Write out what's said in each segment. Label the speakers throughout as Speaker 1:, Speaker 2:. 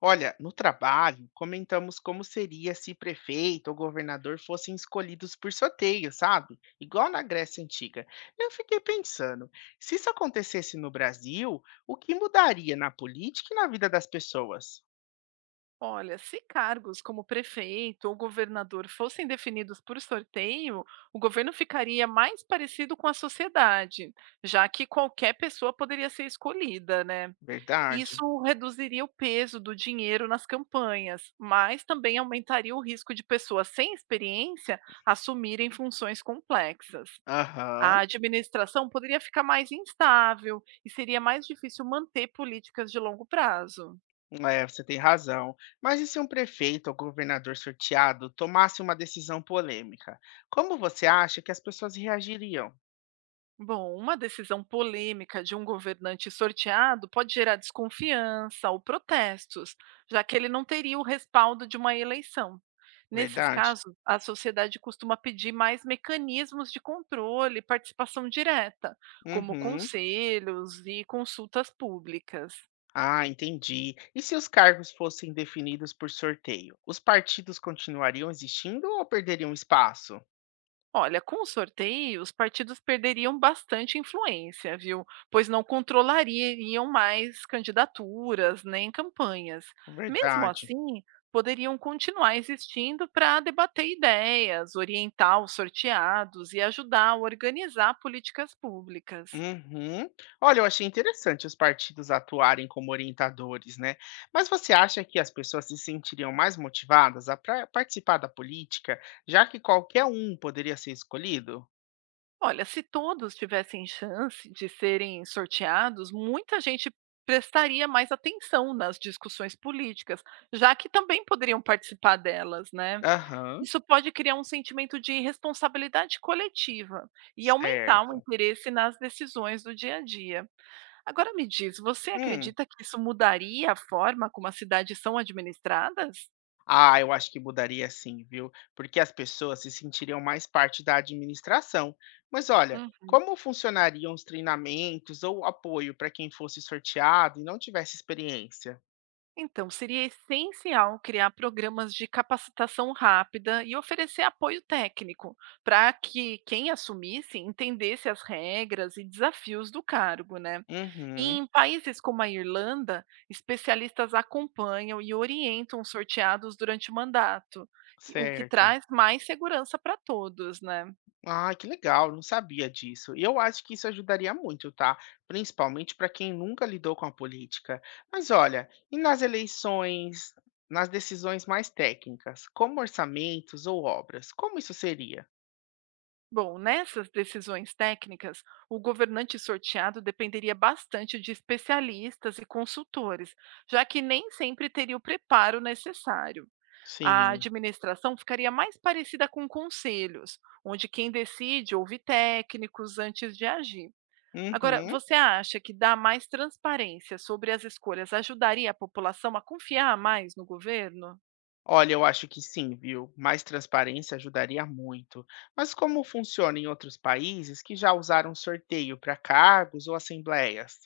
Speaker 1: Olha, no trabalho, comentamos como seria se prefeito ou governador fossem escolhidos por sorteio, sabe? Igual na Grécia Antiga. Eu fiquei pensando, se isso acontecesse no Brasil, o que mudaria na política e na vida das pessoas?
Speaker 2: Olha, se cargos como prefeito ou governador fossem definidos por sorteio, o governo ficaria mais parecido com a sociedade, já que qualquer pessoa poderia ser escolhida, né?
Speaker 1: Verdade.
Speaker 2: Isso reduziria o peso do dinheiro nas campanhas, mas também aumentaria o risco de pessoas sem experiência assumirem funções complexas. A
Speaker 1: Aham,
Speaker 2: administração poderia ficar mais instável e seria mais difícil manter políticas de longo prazo.
Speaker 1: é, você tem razão. Mas e se um prefeito ou governador sorteado tomasse uma decisão polêmica? Como você acha que as pessoas reagiriam?
Speaker 2: Bom, uma decisão polêmica de um governante sorteado pode gerar desconfiança ou protestos, já que ele não teria o respaldo de uma eleição. Nesses
Speaker 1: Verdade?
Speaker 2: casos, a sociedade costuma pedir mais mecanismos de controle e participação direta, como
Speaker 1: Uhum.
Speaker 2: conselhos e consultas públicas.
Speaker 1: Ah, entendi. E se os cargos fossem definidos por sorteio, os partidos continuariam existindo ou perderiam espaço?
Speaker 2: Olha, com o sorteio, os partidos perderiam bastante influência, viu? Pois não controlariam mais candidaturas nem campanhas. Mesmo
Speaker 1: Verdade.
Speaker 2: assim, poderiam continuar existindo para debater ideias, orientar os sorteados e ajudar a organizar políticas públicas.
Speaker 1: Uhum. Olha, eu achei interessante os partidos atuarem como orientadores, né? Mas você acha que as pessoas se sentiriam mais motivadas a participar da política, já que qualquer um poderia ser escolhido?
Speaker 2: Olha, se todos tivessem chance de serem sorteados, muita gente prestaria mais atenção nas discussões políticas, já que também poderiam participar delas, né?
Speaker 1: Aham,
Speaker 2: Isso pode criar um sentimento de responsabilidade coletiva e aumentar o
Speaker 1: certo.
Speaker 2: interesse nas decisões do dia a dia. Agora me diz, você
Speaker 1: Hum.
Speaker 2: acredita que isso mudaria a forma como as cidades são administradas?
Speaker 1: Ah, eu acho que mudaria sim, viu? Porque as pessoas se sentiriam mais parte da administração. Mas olha, como funcionariam os treinamentos ou apoio para quem fosse sorteado e não tivesse experiência?
Speaker 2: Então, seria essencial criar programas de capacitação rápida e oferecer apoio técnico, para que quem assumisse entendesse as regras e desafios do cargo, né? E
Speaker 1: Uhum,
Speaker 2: em países como a Irlanda, especialistas acompanham e orientam os sorteados durante o mandato, o que
Speaker 1: certo.
Speaker 2: traz mais segurança para todos, né?
Speaker 1: Ah, que legal, não sabia disso. E eu acho que isso ajudaria muito, tá? Principalmente para quem nunca lidou com a política. Mas olha, e nas eleições, nas decisões mais técnicas, como orçamentos ou obras, como isso seria?
Speaker 2: Bom, nessas decisões técnicas, o governante sorteado dependeria bastante de especialistas e consultores, já que nem sempre teria o preparo necessário. A
Speaker 1: Sim.
Speaker 2: administração ficaria mais parecida com conselhos, onde quem decide ouve técnicos antes de agir. Agora,
Speaker 1: Uhum.
Speaker 2: você acha que dar mais transparência sobre as escolhas ajudaria a população a confiar mais no governo?
Speaker 1: Olha, eu acho que sim, viu? Mais transparência ajudaria muito. Mas como funciona em outros países que já usaram sorteio para cargos ou assembleias?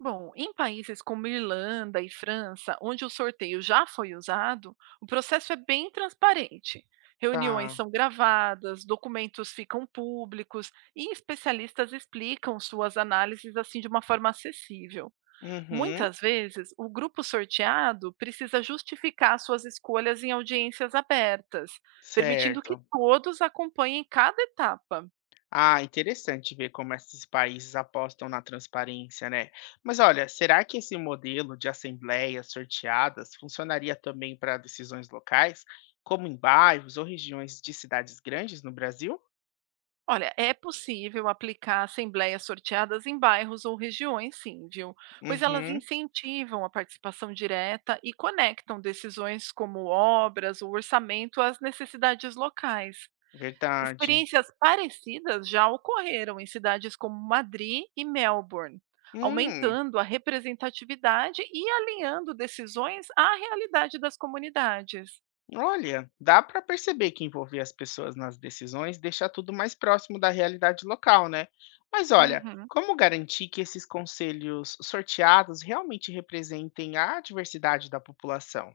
Speaker 2: Bom, em países como Irlanda e França, onde o sorteio já foi usado, o processo é bem transparente. Reuniões
Speaker 1: Tá.
Speaker 2: são gravadas, documentos ficam públicos e especialistas explicam suas análises assim de uma forma acessível.
Speaker 1: Uhum.
Speaker 2: Muitas vezes, o grupo sorteado precisa justificar suas escolhas em audiências abertas, permitindo que
Speaker 1: Certo.
Speaker 2: todos acompanhem cada etapa.
Speaker 1: Ah, interessante ver como esses países apostam na transparência, né? Mas olha, será que esse modelo de assembleias sorteadas funcionaria também para decisões locais, como em bairros ou regiões de cidades grandes no Brasil?
Speaker 2: Olha, é possível aplicar assembleias sorteadas em bairros ou regiões, sim, viu? Pois elas
Speaker 1: Uhum.
Speaker 2: incentivam a participação direta e conectam decisões como obras ou orçamento às necessidades locais.
Speaker 1: Verdade.
Speaker 2: Experiências parecidas já ocorreram em cidades como Madrid e Melbourne,
Speaker 1: Hum.
Speaker 2: aumentando a representatividade e alinhando decisões à realidade das comunidades.
Speaker 1: Olha, dá para perceber que envolver as pessoas nas decisões deixa tudo mais próximo da realidade local, né? Mas olha,
Speaker 2: Uhum.
Speaker 1: como garantir que esses conselhos sorteados realmente representem a diversidade da população?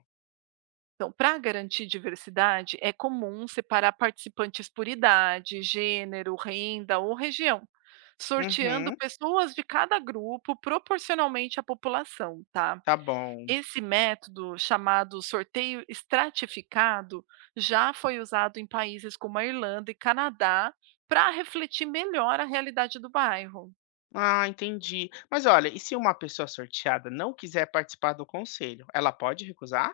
Speaker 2: Então, para garantir diversidade, é comum separar participantes por idade, gênero, renda ou região, sorteando
Speaker 1: Uhum,
Speaker 2: pessoas de cada grupo proporcionalmente à população, tá?
Speaker 1: tá bom.
Speaker 2: Esse método, chamado sorteio estratificado, já foi usado em países como a Irlanda e Canadá para refletir melhor a realidade do bairro.
Speaker 1: Ah, entendi. Mas olha, e se uma pessoa sorteada não quiser participar do conselho, ela pode recusar?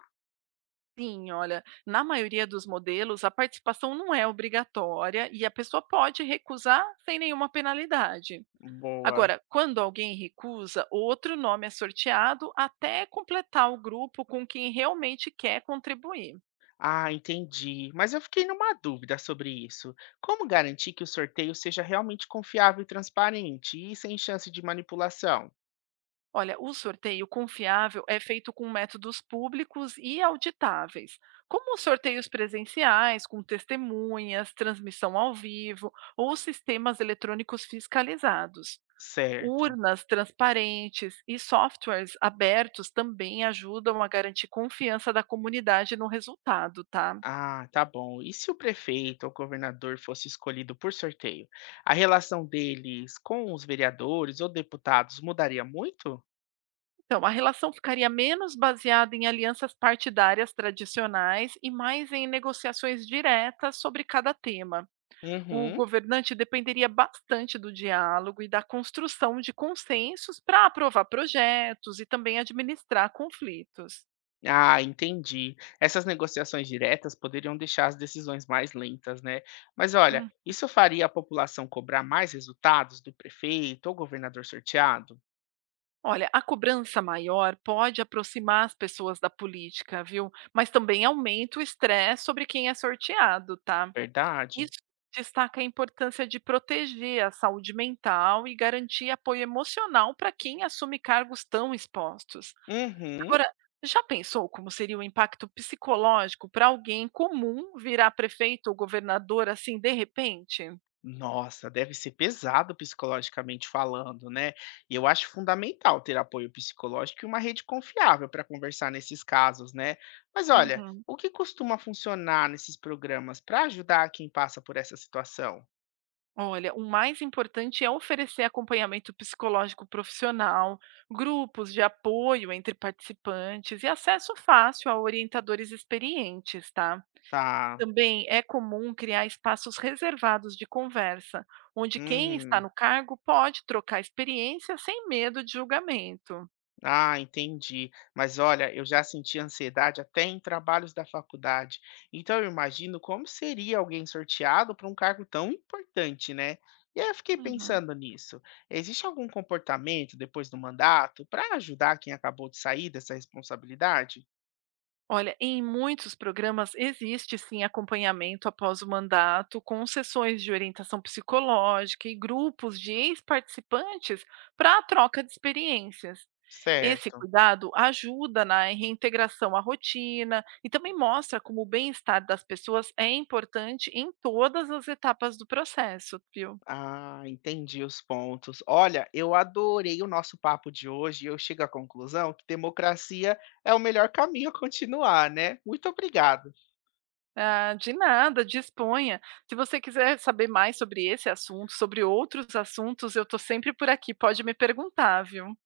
Speaker 2: Sim, olha, na maioria dos modelos, a participação não é obrigatória e a pessoa pode recusar sem nenhuma penalidade.
Speaker 1: Boa.
Speaker 2: Agora, quando alguém recusa, outro nome é sorteado até completar o grupo com quem realmente quer contribuir.
Speaker 1: Ah, entendi. Mas eu fiquei numa dúvida sobre isso. Como garantir que o sorteio seja realmente confiável e transparente e sem chance de manipulação?
Speaker 2: Olha, o sorteio confiável é feito com métodos públicos e auditáveis, como os sorteios presenciais, com testemunhas, transmissão ao vivo ou sistemas eletrônicos fiscalizados.
Speaker 1: Certo.
Speaker 2: Urnas transparentes e softwares abertos também ajudam a garantir confiança da comunidade no resultado, tá?
Speaker 1: Ah, tá bom. E se o prefeito ou governador fosse escolhido por sorteio? A relação deles com os vereadores ou deputados mudaria muito?
Speaker 2: Então, a relação ficaria menos baseada em alianças partidárias tradicionais e mais em negociações diretas sobre cada tema. O
Speaker 1: Uhum.
Speaker 2: governante dependeria bastante do diálogo e da construção de consensos para aprovar projetos e também administrar conflitos.
Speaker 1: Ah, entendi. Essas negociações diretas poderiam deixar as decisões mais lentas, né? Mas olha, isso faria a população cobrar mais resultados do prefeito ou governador sorteado?
Speaker 2: Olha, a cobrança maior pode aproximar as pessoas da política, viu? Mas também aumenta o estresse sobre quem é sorteado, tá?
Speaker 1: Verdade?
Speaker 2: Isso destaca a importância de proteger a saúde mental e garantir apoio emocional para quem assume cargos tão expostos.
Speaker 1: Uhum.
Speaker 2: Agora, já pensou como seria o impacto psicológico para alguém comum virar prefeito ou governador assim de repente?
Speaker 1: Nossa, deve ser pesado psicologicamente falando, né? E eu acho fundamental ter apoio psicológico e uma rede confiável para conversar nesses casos, né? Mas olha,
Speaker 2: Uhum.
Speaker 1: o que costuma funcionar nesses programas para ajudar quem passa por essa situação?
Speaker 2: Olha, o mais importante é oferecer acompanhamento psicológico profissional, grupos de apoio entre participantes e acesso fácil a orientadores experientes, tá?
Speaker 1: Tá.
Speaker 2: Também é comum criar espaços reservados de conversa, onde quem está
Speaker 1: Uhum.
Speaker 2: no cargo pode trocar experiência sem medo de julgamento.
Speaker 1: Ah, entendi. Mas olha, eu já senti ansiedade até em trabalhos da faculdade. Então eu imagino como seria alguém sorteado para um cargo tão importante, né? E aí eu fiquei
Speaker 2: Uhum.
Speaker 1: pensando nisso. Existe algum comportamento depois do mandato para ajudar quem acabou de sair dessa responsabilidade?
Speaker 2: Olha, em muitos programas existe sim acompanhamento após o mandato, com sessões de orientação psicológica e grupos de ex-participantes para a troca de experiências. Esse
Speaker 1: Certo.
Speaker 2: cuidado ajuda na reintegração à rotina e também mostra como o bem-estar das pessoas é importante em todas as etapas do processo, viu?
Speaker 1: Ah, entendi os pontos. Olha, eu adorei o nosso papo de hoje e eu chego à conclusão que democracia é o melhor caminho a continuar, né? Muito obrigado.
Speaker 2: Ah, de nada, disponha. Se você quiser saber mais sobre esse assunto, sobre outros assuntos, eu estou sempre por aqui, pode me perguntar, viu?